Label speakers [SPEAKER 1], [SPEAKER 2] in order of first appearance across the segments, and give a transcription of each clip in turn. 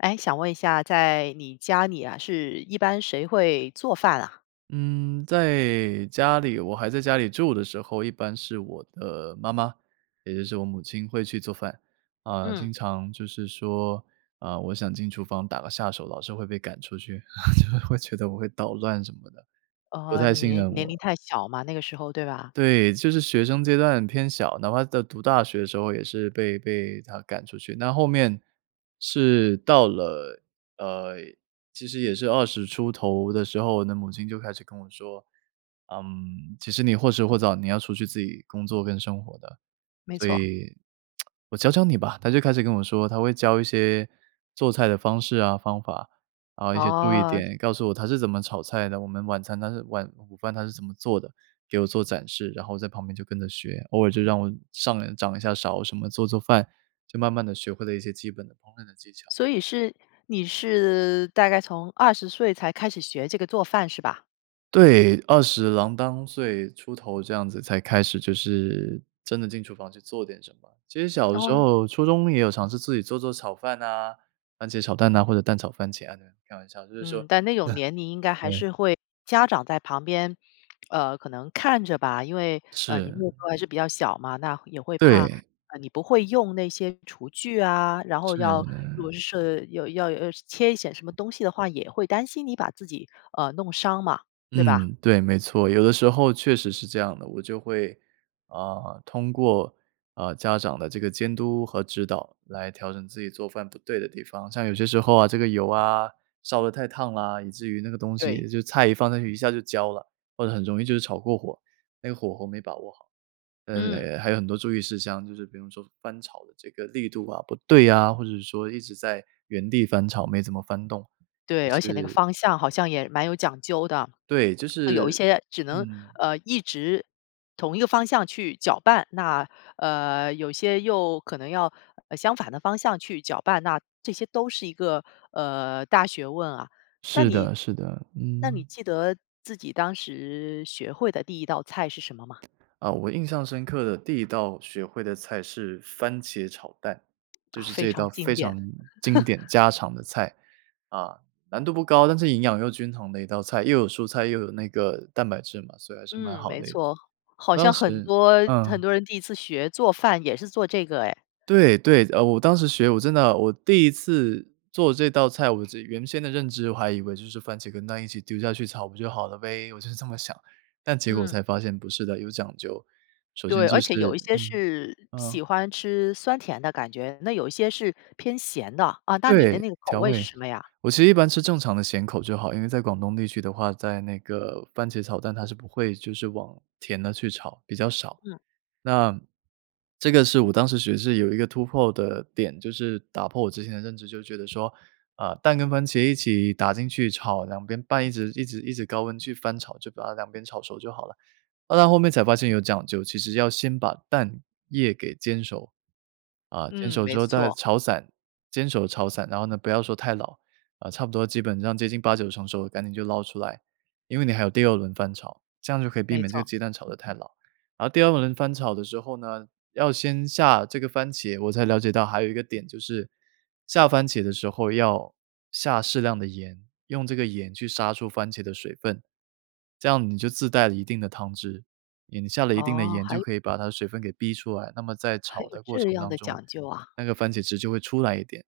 [SPEAKER 1] 哎，想问一下，在你家里啊，是一般谁会做饭啊？
[SPEAKER 2] 嗯，在家里我还在家里住的时候，一般是我的妈妈，也就是我母亲会去做饭。啊，
[SPEAKER 1] 嗯。
[SPEAKER 2] 经常就是说，啊，我想进厨房打个下手，老是会被赶出去。会觉得我会捣乱什么的，不
[SPEAKER 1] 哦，
[SPEAKER 2] 太
[SPEAKER 1] 你
[SPEAKER 2] 信任
[SPEAKER 1] 年年龄
[SPEAKER 2] 我。
[SPEAKER 1] 太小嘛，那个时候，对吧？
[SPEAKER 2] 对，就是学生阶段偏小，哪怕在读大学的时候也是被被她赶出去。那后面是到了，呃，其实也是20出头的时候，那母亲就开始跟我说：“嗯，其实你或迟或早，你要出去自己工作跟生活的。
[SPEAKER 1] 没
[SPEAKER 2] 所
[SPEAKER 1] 错。
[SPEAKER 2] 以，我教教你吧。”她就开始跟我说，她会教一些做菜的方式啊方法，啊一些注意
[SPEAKER 1] 哦。
[SPEAKER 2] 点，告诉我她是怎么炒菜的，我们晚餐她是晚午饭她是怎么做的。给我做展示，然后在旁边就跟着学，偶尔就让我上来掌一下勺什么，做做饭。就慢慢地学会了一些基本的烹饪的技巧。
[SPEAKER 1] 所以是你是大概从20岁才开始学这个做饭，是吧？
[SPEAKER 2] 对，20郎当岁出头这样子，才开始就是真的进厨房去做点什么。其实小的
[SPEAKER 1] 然
[SPEAKER 2] 时
[SPEAKER 1] 后
[SPEAKER 2] 候，初中也有尝试自己做做炒饭哪，番茄炒蛋哪，或者蛋炒番茄啊这样，开玩笑，就是说
[SPEAKER 1] 嗯，但那种年龄应该 还
[SPEAKER 2] 对。
[SPEAKER 1] 是会家长在旁边，呃，可能看着吧。因为，呃，你那
[SPEAKER 2] 是。
[SPEAKER 1] 时候还是比较小嘛，那也会怕，
[SPEAKER 2] 对。
[SPEAKER 1] 呃，你不会用那些厨具啊，然后要如
[SPEAKER 2] 是。
[SPEAKER 1] 果是有要呃，切一些什么东西的话，也会担心你把自己，呃，弄伤嘛，对吧？
[SPEAKER 2] 嗯，对，没错，有的时候确实是这样的。我就会，啊，通过，呃，家长的这个监督和指导，来调整自己做饭不对的地方。像有些时候啊这个油啊，烧的太烫啦，以至于那个东
[SPEAKER 1] 对。
[SPEAKER 2] 西就菜一放上去一下就焦了，或者很容易就是炒过火，那个火候没把握好，呃，
[SPEAKER 1] 嗯。
[SPEAKER 2] 呃，还有很多注意事项，就是比如说翻炒的这个力度啊，不对呀，或者是说一直在原地翻炒，没怎么翻动，
[SPEAKER 1] 对，
[SPEAKER 2] 也
[SPEAKER 1] 而且那个
[SPEAKER 2] 是
[SPEAKER 1] 方向好像也蛮有讲究的，
[SPEAKER 2] 对，就
[SPEAKER 1] 有一
[SPEAKER 2] 是
[SPEAKER 1] 些只能，
[SPEAKER 2] 嗯。
[SPEAKER 1] 呃，一直同一个方向去搅拌，那，呃，有些又可能要，呃，相反的方向去搅拌，那这些都是一个，呃，大学问啊，那
[SPEAKER 2] 是
[SPEAKER 1] 你
[SPEAKER 2] 的，是的，
[SPEAKER 1] 那你
[SPEAKER 2] 嗯。
[SPEAKER 1] 记得自己当时，学会的第1道菜是什么吗？
[SPEAKER 2] 呃，我印象深刻的第1道学会的菜是番茄炒蛋，就
[SPEAKER 1] 啊，
[SPEAKER 2] 是这
[SPEAKER 1] 非
[SPEAKER 2] 一道
[SPEAKER 1] 常经
[SPEAKER 2] 非
[SPEAKER 1] 典。
[SPEAKER 2] 常 经典家常的菜。啊，难度不高，但是营养又均衡的一道菜，又有蔬菜又有那个蛋白质嘛，所以还是蛮
[SPEAKER 1] 嗯，
[SPEAKER 2] 好
[SPEAKER 1] 没
[SPEAKER 2] 的一
[SPEAKER 1] 错，
[SPEAKER 2] 我
[SPEAKER 1] 好
[SPEAKER 2] 当
[SPEAKER 1] 像很
[SPEAKER 2] 时
[SPEAKER 1] 多很
[SPEAKER 2] 嗯。
[SPEAKER 1] 多人第1次学做饭，也是做这个哎。
[SPEAKER 2] 对，对，呃，我当时学，我真的，我第次做这道菜，我这原先的认知，我还以为就是番茄跟蛋一起丢下去炒不就好了呗，我就是这么想，但结果
[SPEAKER 1] 嗯。
[SPEAKER 2] 才发现不是的，有讲究，首先
[SPEAKER 1] 对，
[SPEAKER 2] 就
[SPEAKER 1] 而且有一
[SPEAKER 2] 是
[SPEAKER 1] 些
[SPEAKER 2] 嗯，
[SPEAKER 1] 是
[SPEAKER 2] 嗯。
[SPEAKER 1] 喜欢吃酸甜的感觉，那有一些是偏咸的，啊，那你的
[SPEAKER 2] 对，
[SPEAKER 1] 那个口
[SPEAKER 2] 调
[SPEAKER 1] 味是
[SPEAKER 2] 味。
[SPEAKER 1] 什么呀？
[SPEAKER 2] 我其实一般吃正常的咸口就好，因为在广东地区的话，在那个番茄炒蛋，它是不会就是往甜的去炒，比较少。
[SPEAKER 1] 嗯。
[SPEAKER 2] 那，这个是我当时其实是有一个突破的点，就是打破我之前的认知，就觉得说，啊，蛋跟番茄一起打进去炒，2边拌一直一直一直高温去翻炒，就把它2边炒熟就好了。啊，那后面才发现有讲究，其实要先把蛋液给煎熟，啊，煎
[SPEAKER 1] 嗯，
[SPEAKER 2] 熟
[SPEAKER 1] 没
[SPEAKER 2] 之后再
[SPEAKER 1] 错。
[SPEAKER 2] 炒散，煎熟炒散，然后呢不要说太老，呃，差不多基本上接近8-9成熟赶紧就捞出来，因为你还有第2轮翻炒，这样就可以避
[SPEAKER 1] 没
[SPEAKER 2] 免这个
[SPEAKER 1] 错。
[SPEAKER 2] 鸡蛋炒得太老。然后第2轮翻炒的时候呢，要先下这个番茄，我才了解到还有一个点就是，下番茄的时候要下适量的盐，用这个盐去杀出番茄的水分，这样你就自带了一定的汤汁，你下了一定的
[SPEAKER 1] 哦，
[SPEAKER 2] 盐
[SPEAKER 1] 还
[SPEAKER 2] 就
[SPEAKER 1] 有
[SPEAKER 2] 可以把它的水分给逼出来，那么在
[SPEAKER 1] 还
[SPEAKER 2] 炒
[SPEAKER 1] 有
[SPEAKER 2] 的过
[SPEAKER 1] 这
[SPEAKER 2] 程
[SPEAKER 1] 样
[SPEAKER 2] 当
[SPEAKER 1] 的
[SPEAKER 2] 中，
[SPEAKER 1] 讲究啊？
[SPEAKER 2] 那个番茄汁就会出来一点，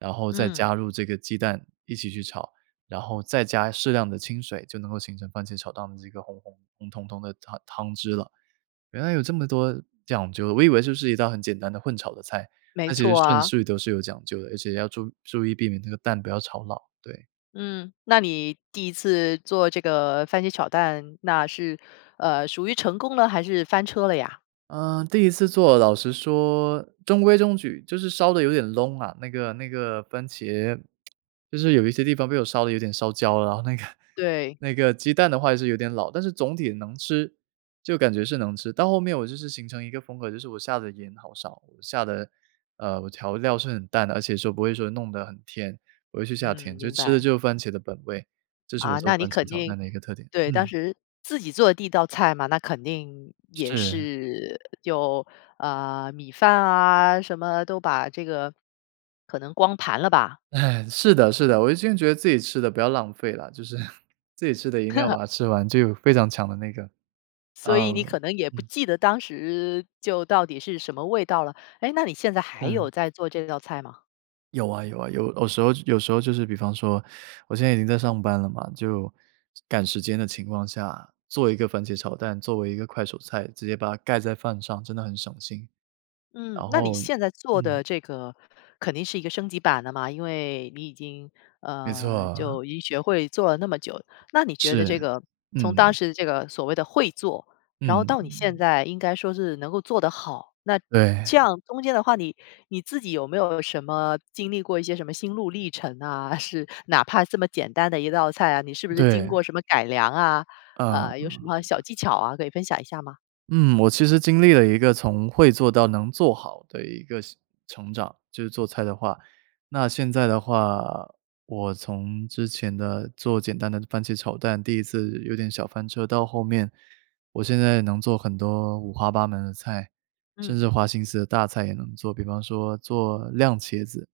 [SPEAKER 2] 然后再
[SPEAKER 1] 嗯。
[SPEAKER 2] 加入这个鸡蛋一起去炒，然后再加适量的清水，就能够形成番茄炒蛋的这个红红红彤彤的汤汤汁了。原来有这么多讲究，我以为就是一道很简单的混炒的菜，
[SPEAKER 1] 没
[SPEAKER 2] 它其实
[SPEAKER 1] 错
[SPEAKER 2] 顺
[SPEAKER 1] 啊。
[SPEAKER 2] 序都是有讲究的，而且要注注意避免这个蛋不要炒老，对。
[SPEAKER 1] 嗯，那你第1次做这个番茄炒蛋，那是，呃，属于成功了，还是翻车了呀？
[SPEAKER 2] 呃，第1次做老实说中规中矩，就是烧得有点窿啊，那个那个番茄，就是有一些地方被我烧得有点烧焦了，然后那个
[SPEAKER 1] 对。
[SPEAKER 2] 那个鸡蛋的话也是有点老，但是总体能吃，就感觉是能吃，到后面我就是形成一个风格，就是我下的盐好少，下的呃，我调料是很淡的，而且说不会说弄得很甜，我会去下
[SPEAKER 1] 嗯，
[SPEAKER 2] 甜，就
[SPEAKER 1] 明
[SPEAKER 2] 吃的
[SPEAKER 1] 白。
[SPEAKER 2] 就是番茄的本味，这是我
[SPEAKER 1] 啊，
[SPEAKER 2] 做
[SPEAKER 1] 那你
[SPEAKER 2] 番茄
[SPEAKER 1] 肯
[SPEAKER 2] 炒蛋
[SPEAKER 1] 定
[SPEAKER 2] 的一个特点，
[SPEAKER 1] 对，当
[SPEAKER 2] 嗯。
[SPEAKER 1] 时自己做的第1道菜嘛，那肯定也
[SPEAKER 2] 是。
[SPEAKER 1] 是有，呃，米饭啊什么，都把这个可能光盘了吧？
[SPEAKER 2] 是的，是的，我一直也觉得自己吃的不要浪费了，就是自己吃的一定要把 它吃完，就有非常强的那个，
[SPEAKER 1] 所以你
[SPEAKER 2] 哦，
[SPEAKER 1] 可能也不
[SPEAKER 2] 嗯。
[SPEAKER 1] 记得当时，就到底是什么味道了，哎，那你现在还
[SPEAKER 2] 嗯。
[SPEAKER 1] 有在做这道菜吗？
[SPEAKER 2] 有啊，有啊，有有时候有时候就是比方说，我现在已经在上班了嘛，就赶时间的情况下，做一个番茄炒蛋，作为一个快手菜，直接把它盖在饭上，真的很省心。
[SPEAKER 1] 嗯，
[SPEAKER 2] 然
[SPEAKER 1] 那你
[SPEAKER 2] 后
[SPEAKER 1] 现在做
[SPEAKER 2] 嗯。
[SPEAKER 1] 的这个肯定是一个升级版的嘛，因为你已经，
[SPEAKER 2] 没
[SPEAKER 1] 呃，
[SPEAKER 2] 错。
[SPEAKER 1] 就已经学会做了那么久，那你觉得
[SPEAKER 2] 是，
[SPEAKER 1] 这个，从当
[SPEAKER 2] 嗯。
[SPEAKER 1] 时这个所谓的会做，然后
[SPEAKER 2] 嗯。
[SPEAKER 1] 到你现在应该说是能够做得好，那这
[SPEAKER 2] 对。
[SPEAKER 1] 样中间的话，你你自己有没有什么经历过一些什么心路历程啊，是哪怕这么简单的一道菜啊，你是不是经
[SPEAKER 2] 对。
[SPEAKER 1] 过什么改良啊，
[SPEAKER 2] 呃。
[SPEAKER 1] 呃，有什么小技巧啊，可以分享一下吗？
[SPEAKER 2] 嗯，我其实经历了一个从会做到能做好的一个是成长，就是做菜的话。那现在的话，我从之前的，做简单的番茄炒蛋，第1次有点小翻车，到后面，我现在能做很多五花八门的菜，甚
[SPEAKER 1] 嗯。
[SPEAKER 2] 至花心思的大菜也能做，比方说做酿茄子。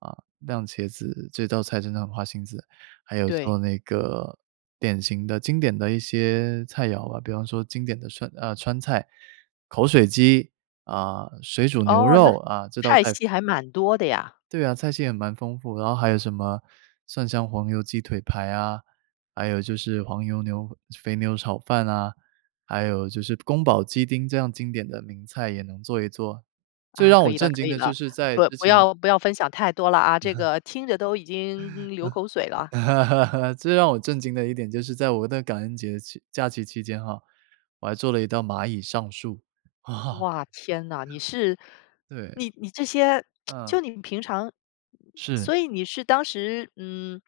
[SPEAKER 2] 啊，酿茄子，这道菜真的很花心思，还有做
[SPEAKER 1] 对。
[SPEAKER 2] 那个典型的经典的一些菜肴啊，比方说经典的川啊，川菜、口水鸡，啊，水煮牛
[SPEAKER 1] 哦，那
[SPEAKER 2] 肉啊，这道
[SPEAKER 1] 派
[SPEAKER 2] 菜
[SPEAKER 1] 系还蛮多的呀。
[SPEAKER 2] 对啊，菜系还蛮丰富，然后还有什么蒜香黄油鸡腿排啊，还有就是黄油牛肥牛炒饭哪，还有就是宫保鸡丁这样经典的名菜也能做一做，最
[SPEAKER 1] 啊，
[SPEAKER 2] 让
[SPEAKER 1] 可
[SPEAKER 2] 我
[SPEAKER 1] 以了，
[SPEAKER 2] 震惊
[SPEAKER 1] 可以
[SPEAKER 2] 的就
[SPEAKER 1] 了，
[SPEAKER 2] 是在
[SPEAKER 1] 不
[SPEAKER 2] 之
[SPEAKER 1] 不
[SPEAKER 2] 前
[SPEAKER 1] 要不要分享太多了啊，这个听着都已经流口水 了。
[SPEAKER 2] 最让我震惊的一点，就是在我的感恩节期假期期间哈，我还做了一道蚂蚁上树。
[SPEAKER 1] 哇，天哪，你是
[SPEAKER 2] 对。
[SPEAKER 1] 你你这些，
[SPEAKER 2] 嗯。
[SPEAKER 1] 就你平常
[SPEAKER 2] 是。
[SPEAKER 1] 所以你是当时，嗯，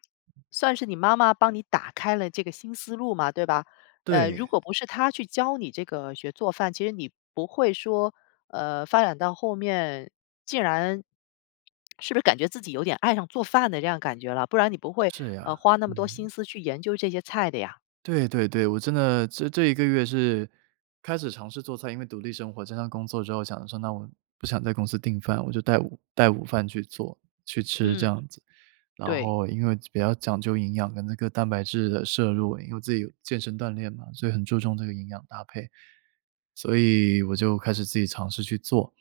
[SPEAKER 1] 算是你妈妈帮你打开了这个新思路嘛，对吧？呃，如
[SPEAKER 2] 对。
[SPEAKER 1] 果不是她去教你这个学做饭，其实你不会说，呃，发展到后面，竟然是不是感觉自己有点爱上做饭的这样感觉了，不然你不会，
[SPEAKER 2] 是
[SPEAKER 1] 呃，
[SPEAKER 2] 呀，
[SPEAKER 1] 花那么多
[SPEAKER 2] 嗯。
[SPEAKER 1] 心思去研究这些菜的呀。
[SPEAKER 2] 对，对，对，我真的这这1个月是开始尝试做菜，因为独立生活、经常工作之后想要说，那我不想在公司订饭，我就带午带午饭去做去吃这
[SPEAKER 1] 嗯。
[SPEAKER 2] 样子。然
[SPEAKER 1] 对。
[SPEAKER 2] 后因为比较讲究营养跟那个蛋白质的摄入，因为自己有健身锻炼嘛，所以很注重这个营养搭配，所以我就开始自己尝试去做。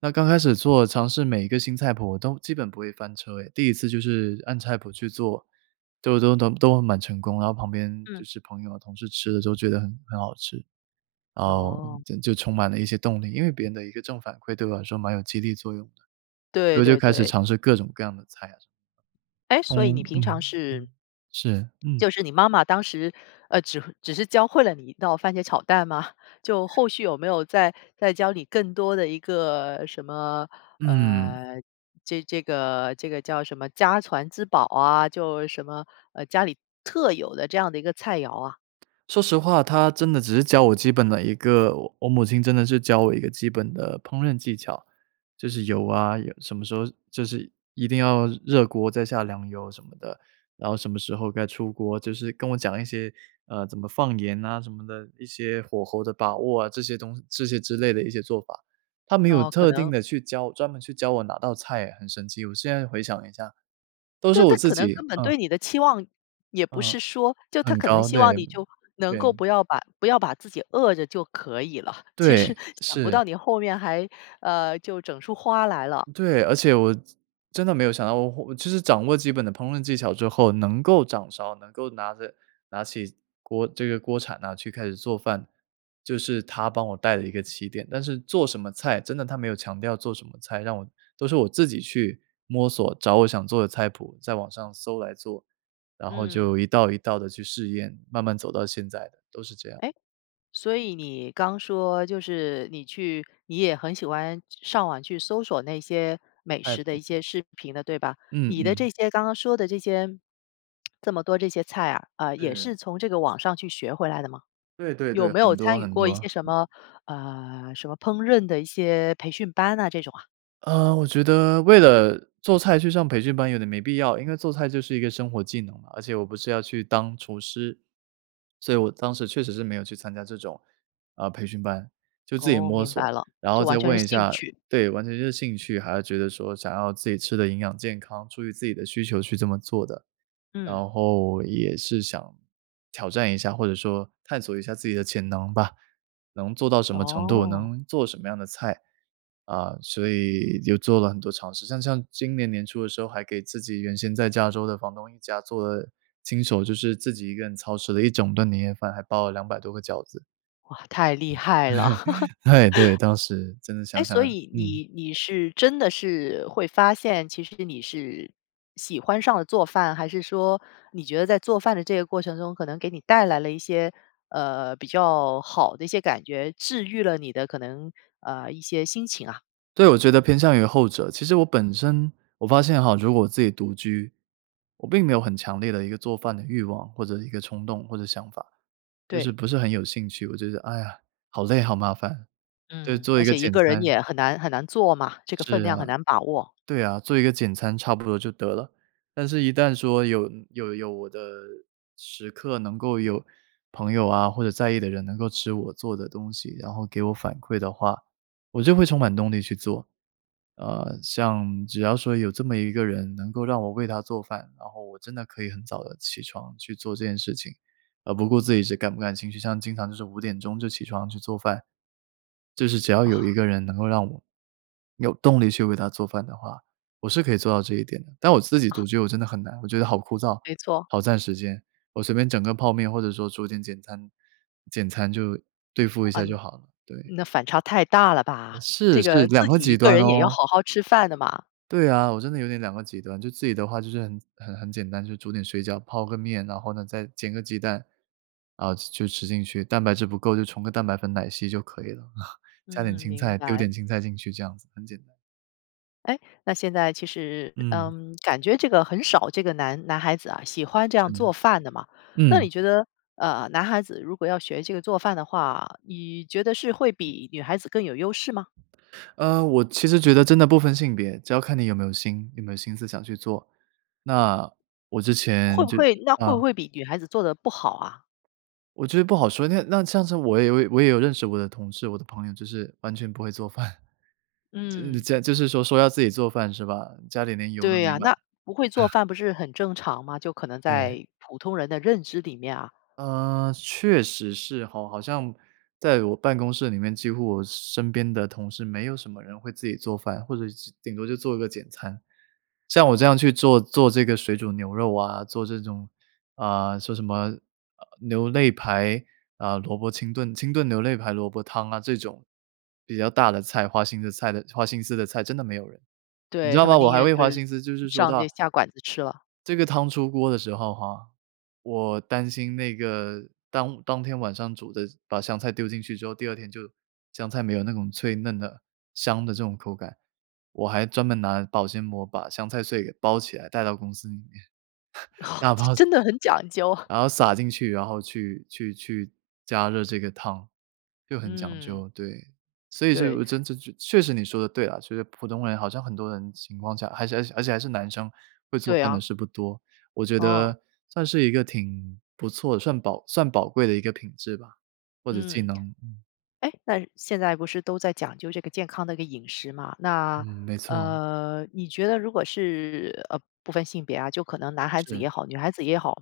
[SPEAKER 2] 那刚开始做，尝试每一个新菜谱都基本不会翻车哎，第1次就是按菜谱去做，都都都都蛮成功，然后旁边就
[SPEAKER 1] 嗯。
[SPEAKER 2] 是朋友啊、同事吃着都觉得很很好吃，然后
[SPEAKER 1] 哦。
[SPEAKER 2] 就就充满了一些动力，因为别人的一个正反馈对我来说，蛮有激励作用的，
[SPEAKER 1] 对，
[SPEAKER 2] 我就
[SPEAKER 1] 对，
[SPEAKER 2] 开始
[SPEAKER 1] 对。
[SPEAKER 2] 尝试各种各样的菜啊什么。
[SPEAKER 1] 哎，
[SPEAKER 2] 嗯，
[SPEAKER 1] 所以你
[SPEAKER 2] 嗯，
[SPEAKER 1] 平常
[SPEAKER 2] 嗯，
[SPEAKER 1] 是
[SPEAKER 2] 是，嗯。
[SPEAKER 1] 就是你妈妈当时，呃，只只是教会了你一道番茄炒蛋吗？就后
[SPEAKER 2] 。
[SPEAKER 1] 续有没有再再教你更多的一个什么，
[SPEAKER 2] 嗯。
[SPEAKER 1] 呃，这这个这个叫什么家传之宝啊，就什么，呃，家里特有的这样的一个菜肴啊。
[SPEAKER 2] 说实话她真的只是教我基本的一个我我母亲真的是教我一个基本的烹饪技巧。就是油啊，盐什么时候就是一定要热锅再下凉油什么的，然后什么时候该出锅，就是跟我讲一些，呃，怎么放盐啊什么的，一些火候的把握啊，这些东这些之类的一些做法。她没有
[SPEAKER 1] 哦，可
[SPEAKER 2] 特定
[SPEAKER 1] 能
[SPEAKER 2] 地去教，专门去教我哪道菜哎，很神奇，我现在回想一下，都是
[SPEAKER 1] 对，
[SPEAKER 2] 我
[SPEAKER 1] 她
[SPEAKER 2] 自
[SPEAKER 1] 可能
[SPEAKER 2] 己
[SPEAKER 1] 根本
[SPEAKER 2] 嗯。
[SPEAKER 1] 对你的期望也不是
[SPEAKER 2] 呃，
[SPEAKER 1] 说就她
[SPEAKER 2] 很
[SPEAKER 1] 可能
[SPEAKER 2] 高，
[SPEAKER 1] 希
[SPEAKER 2] 对，
[SPEAKER 1] 望你，就能
[SPEAKER 2] 对。
[SPEAKER 1] 够不要把不要把自己饿着就可以了，其实
[SPEAKER 2] 对，
[SPEAKER 1] 想不
[SPEAKER 2] 是。
[SPEAKER 1] 到你后面还呃，就整出花来了。
[SPEAKER 2] 对，而且我真真的没有想到我我就是掌握基本的烹饪技巧之后，能够掌勺，能够拿着拿起锅这个锅铲哪，去开始做饭。就是她帮我带了一个起点，但是做什么菜，真的她没有强调做什么菜，让我都是我自己去摸索，找我想做的菜谱，在网上搜来做，然后就
[SPEAKER 1] 嗯。
[SPEAKER 2] 一道一道地去试验，慢慢走到现在的，都是这样。
[SPEAKER 1] 哎，所以你刚说就是你去你也很喜欢上网去搜索那些美
[SPEAKER 2] 菜
[SPEAKER 1] 食的
[SPEAKER 2] 谱。
[SPEAKER 1] 一些视频的，对吧？
[SPEAKER 2] 嗯，
[SPEAKER 1] 你的
[SPEAKER 2] 嗯。
[SPEAKER 1] 这些刚刚说的这些，这么多这些菜啊，呃，也
[SPEAKER 2] 是。
[SPEAKER 1] 是从这个网上去学回来的吗？
[SPEAKER 2] 对，对，
[SPEAKER 1] 有
[SPEAKER 2] 对，
[SPEAKER 1] 没有
[SPEAKER 2] 很多，
[SPEAKER 1] 参与
[SPEAKER 2] 很
[SPEAKER 1] 过一
[SPEAKER 2] 多。
[SPEAKER 1] 些什么，呃，什么烹饪的一些培训班哪，这种啊？
[SPEAKER 2] 呃，我觉得为了做菜去上培训班，有点没必要，因为做菜就是一个生活技能嘛，而且我不是要去当厨师。所以我当时确实是没有去参加这种，啊，培训班，就自己
[SPEAKER 1] 哦，
[SPEAKER 2] 摸
[SPEAKER 1] 明
[SPEAKER 2] 索，
[SPEAKER 1] 白了，
[SPEAKER 2] 然
[SPEAKER 1] 就
[SPEAKER 2] 后再
[SPEAKER 1] 完全是
[SPEAKER 2] 问一
[SPEAKER 1] 兴
[SPEAKER 2] 下
[SPEAKER 1] 趣。
[SPEAKER 2] 对，完全就是兴趣，还要觉得说，想要自己吃得营养健康，出于自己的需求去这么做的。然
[SPEAKER 1] 嗯。
[SPEAKER 2] 后也是想挑战一下，或者说探索一下自己的潜能吧，能做到什么程度，
[SPEAKER 1] 哦。
[SPEAKER 2] 能做什么样的菜。啊，所以又做了很多尝试，像像今年年初的时候，还给自己原先在加州的房东一家，做了亲手就是自己一个人操持了一整顿年夜饭，还包了200多个饺子。
[SPEAKER 1] 哇，太厉害了。
[SPEAKER 2] 哎，对，当时，真的
[SPEAKER 1] 哎，
[SPEAKER 2] 想想
[SPEAKER 1] 所以
[SPEAKER 2] 嗯。
[SPEAKER 1] 你你是真的是会发现，其实你是喜欢上了做饭，还是说你觉得在做饭的这个过程中可能给你带来了一些，呃，比较好的一些感觉，治愈了你的可能，呃，一些心情啊。
[SPEAKER 2] 对，我觉得偏向于后者。其实我本身我发现哈，如果我自己独居，我并没有很强烈的一个做饭的欲望，或者一个冲动，或者想法。就是
[SPEAKER 1] 对。
[SPEAKER 2] 不是很有兴趣，我觉得-哎呀，好累好麻烦，就
[SPEAKER 1] 嗯，
[SPEAKER 2] 做
[SPEAKER 1] 而
[SPEAKER 2] 一个
[SPEAKER 1] 且一
[SPEAKER 2] 简
[SPEAKER 1] 个人
[SPEAKER 2] 餐
[SPEAKER 1] 也很难很难做嘛，这个分
[SPEAKER 2] 是啊，
[SPEAKER 1] 量很难把握。
[SPEAKER 2] 对啊，做一个简餐差不多就得了。但是一旦说有有有我的时刻，能够有朋友啊，或者在意的人能够吃我做的东西，然后给我反馈的话，我就会充满动力去做。呃，像只要说有这么一个人能够让我为她做饭，然后我真的可以很早的起床去做这件事情，而不顾自己是感不感兴趣，像经常就是5点钟就起床去做饭。就是只要有一
[SPEAKER 1] 啊。
[SPEAKER 2] 个人能够让我有动力去为她做饭的话，我是可以做到这一点，但我自己
[SPEAKER 1] 啊。
[SPEAKER 2] 独居我真的很难。我觉得好枯燥，
[SPEAKER 1] 没错。
[SPEAKER 2] 好占时间，我随便整个泡面或者说做点简餐简餐就对付一下就
[SPEAKER 1] 嗯，
[SPEAKER 2] 好了，对。
[SPEAKER 1] 那反差太大了
[SPEAKER 2] 呃
[SPEAKER 1] 吧，
[SPEAKER 2] 是，
[SPEAKER 1] 这
[SPEAKER 2] 是，
[SPEAKER 1] 个
[SPEAKER 2] 2
[SPEAKER 1] 自
[SPEAKER 2] 个
[SPEAKER 1] 己一
[SPEAKER 2] 极
[SPEAKER 1] 个
[SPEAKER 2] 端
[SPEAKER 1] 人也要
[SPEAKER 2] 哦。
[SPEAKER 1] 好好吃饭的嘛。
[SPEAKER 2] 对啊，我真的有点2个极端，就自己的话就是很很很简单，就是煮点水饺泡个面，然后呢，再煎个鸡蛋，啊 吃 就吃进去，蛋白质不够就冲个蛋白粉奶昔就可以了，啊，加点
[SPEAKER 1] 嗯，
[SPEAKER 2] 青
[SPEAKER 1] 明
[SPEAKER 2] 菜丢
[SPEAKER 1] 白。
[SPEAKER 2] 点青菜进去这样子，很简单。
[SPEAKER 1] 哎？那现在其实，
[SPEAKER 2] 嗯。
[SPEAKER 1] 嗯，感觉这个很少这个男男孩子啊，喜欢这样做
[SPEAKER 2] [unintelligible]
[SPEAKER 1] 饭的嘛。那
[SPEAKER 2] 嗯。
[SPEAKER 1] 你觉得，呃，男孩子如果要学这个做饭的话，你觉得是会比女孩子更有优势吗？
[SPEAKER 2] 呃，我其实觉得真的不分性别，只要看你有没有心有没有心思想去做。那我之
[SPEAKER 1] 会
[SPEAKER 2] 前
[SPEAKER 1] 不
[SPEAKER 2] 就
[SPEAKER 1] 会那会不
[SPEAKER 2] 啊。
[SPEAKER 1] 会比女孩子做得不好啊？
[SPEAKER 2] 我觉得不好说，那那这样子我也有也我也有认识我的同事、我的朋友，就是完全不会做饭。就是
[SPEAKER 1] 嗯。
[SPEAKER 2] 这样就是说说要自己做饭是吧？家里连油都
[SPEAKER 1] 对
[SPEAKER 2] 没
[SPEAKER 1] 呀，
[SPEAKER 2] 买。
[SPEAKER 1] 那不会做 饭不是很正常吗？就可能
[SPEAKER 2] 对。
[SPEAKER 1] 在普通人的认知里面啊。
[SPEAKER 2] 呃，是确实是吼，好像在我办公室里面几乎我身边的同事没有什么人会自己做饭，或者是顶多就做一个简餐。像我这样去做做这个水煮牛肉啊，做这种，啊，说什么，啊啊牛肋排，啊，萝卜清炖清炖牛肋排萝卜汤啊这种，比较大的菜花心的菜的花心思的菜，真的没有人。你知
[SPEAKER 1] 对，
[SPEAKER 2] 道
[SPEAKER 1] 他
[SPEAKER 2] 吗？
[SPEAKER 1] 们
[SPEAKER 2] 我
[SPEAKER 1] 宁
[SPEAKER 2] 还
[SPEAKER 1] 愿
[SPEAKER 2] 会
[SPEAKER 1] 就
[SPEAKER 2] 花
[SPEAKER 1] 是
[SPEAKER 2] 心思就是说
[SPEAKER 1] 上
[SPEAKER 2] 到
[SPEAKER 1] 这下馆子吃了。
[SPEAKER 2] 这个汤出锅的时候哈，我担心那个，当当天晚上煮的把香菜丢进去之后，第二天就香菜没有那种脆嫩的、香的这种口感，我还专门拿保鲜膜把香菜碎给包起来带到公司里面，打
[SPEAKER 1] 这
[SPEAKER 2] 包
[SPEAKER 1] 真的很讲究。
[SPEAKER 2] 然后撒进去，然后去去去加热这个汤，就很讲
[SPEAKER 1] 嗯。
[SPEAKER 2] 究，对。所以就有
[SPEAKER 1] 对。
[SPEAKER 2] 呃真这就确实你说的对啊，所以普通人好像很多人情况下，而且呃，而且还是男生会做
[SPEAKER 1] 对
[SPEAKER 2] 饭的
[SPEAKER 1] 呀。
[SPEAKER 2] 是不多。我觉
[SPEAKER 1] 啊。
[SPEAKER 2] 得算是一个挺不错的，涮宝算宝贵的一个品质吧，或者技
[SPEAKER 1] 嗯。
[SPEAKER 2] 能，嗯。
[SPEAKER 1] 哎？那现在不是都在讲究这个健康的一个饮食吗？
[SPEAKER 2] 嗯，
[SPEAKER 1] 那，
[SPEAKER 2] 没错。
[SPEAKER 1] 呃，你觉得如果是-呃不分性别啊，就可能男孩子
[SPEAKER 2] 是。
[SPEAKER 1] 也好，女孩子也好-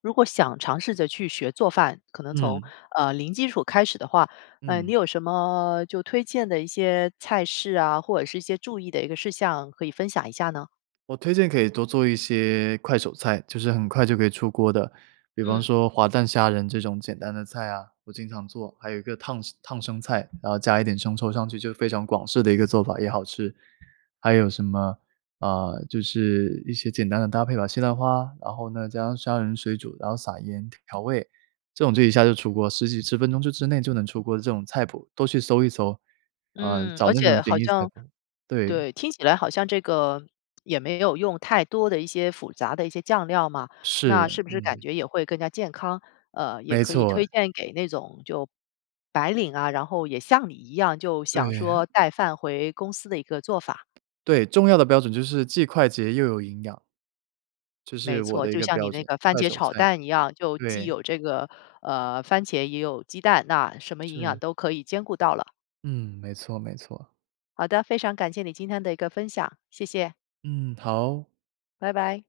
[SPEAKER 1] 如果想尝试着去学做饭，可能从
[SPEAKER 2] 嗯。
[SPEAKER 1] 呃零基础开始的话，呃，你
[SPEAKER 2] 嗯。
[SPEAKER 1] 有什么就推荐的一些菜式啊？或者是一些注意的一个事项可以分享一下呢？
[SPEAKER 2] 我推荐可以多做一些快手菜，就是很快就可以出锅的，比方
[SPEAKER 1] 嗯。
[SPEAKER 2] 说滑蛋虾仁这种简单的菜啊，我经常做，还有一个烫生烫生菜，然后加一点生抽上去就非常广式的一个做法也好吃，还有什么，呃，就是一些简单的搭配吧，西兰花，然后呢加上虾仁水煮，然后撒盐调味，这种就一下就出锅十几10分钟就之内就能出锅的这种菜谱，都去搜一搜，呃，
[SPEAKER 1] 嗯，
[SPEAKER 2] 找
[SPEAKER 1] 而
[SPEAKER 2] 那种
[SPEAKER 1] 且
[SPEAKER 2] 简
[SPEAKER 1] 好
[SPEAKER 2] 易菜
[SPEAKER 1] 像
[SPEAKER 2] 谱，对。
[SPEAKER 1] 对，听起来好像这个也没有用太多的一些复杂的一些酱料嘛，那
[SPEAKER 2] 是，
[SPEAKER 1] 是不是感
[SPEAKER 2] 嗯。
[SPEAKER 1] 觉也会更加健康，呃，也
[SPEAKER 2] 没
[SPEAKER 1] 可以
[SPEAKER 2] 错
[SPEAKER 1] 推
[SPEAKER 2] 哎。
[SPEAKER 1] 荐给那种就白领啊，然后也像你一样就想
[SPEAKER 2] 对。
[SPEAKER 1] 说带饭回公司的一个做法。
[SPEAKER 2] 对，重要的标准就是既快捷又有营养这是
[SPEAKER 1] 没
[SPEAKER 2] 我
[SPEAKER 1] 错，
[SPEAKER 2] 的一
[SPEAKER 1] 就
[SPEAKER 2] 个
[SPEAKER 1] 像你
[SPEAKER 2] 标
[SPEAKER 1] 那
[SPEAKER 2] 准，
[SPEAKER 1] 个番
[SPEAKER 2] 快
[SPEAKER 1] 茄
[SPEAKER 2] 手
[SPEAKER 1] 炒
[SPEAKER 2] 菜，
[SPEAKER 1] 蛋一样，就既
[SPEAKER 2] 对。
[SPEAKER 1] 有这个，呃，番茄也有鸡蛋，那什么营养
[SPEAKER 2] 是。
[SPEAKER 1] 都可以兼顾到了。
[SPEAKER 2] 嗯，没错，没错。
[SPEAKER 1] 好的非常感谢你今天的一个分享，谢谢。
[SPEAKER 2] 嗯，好。
[SPEAKER 1] 拜拜。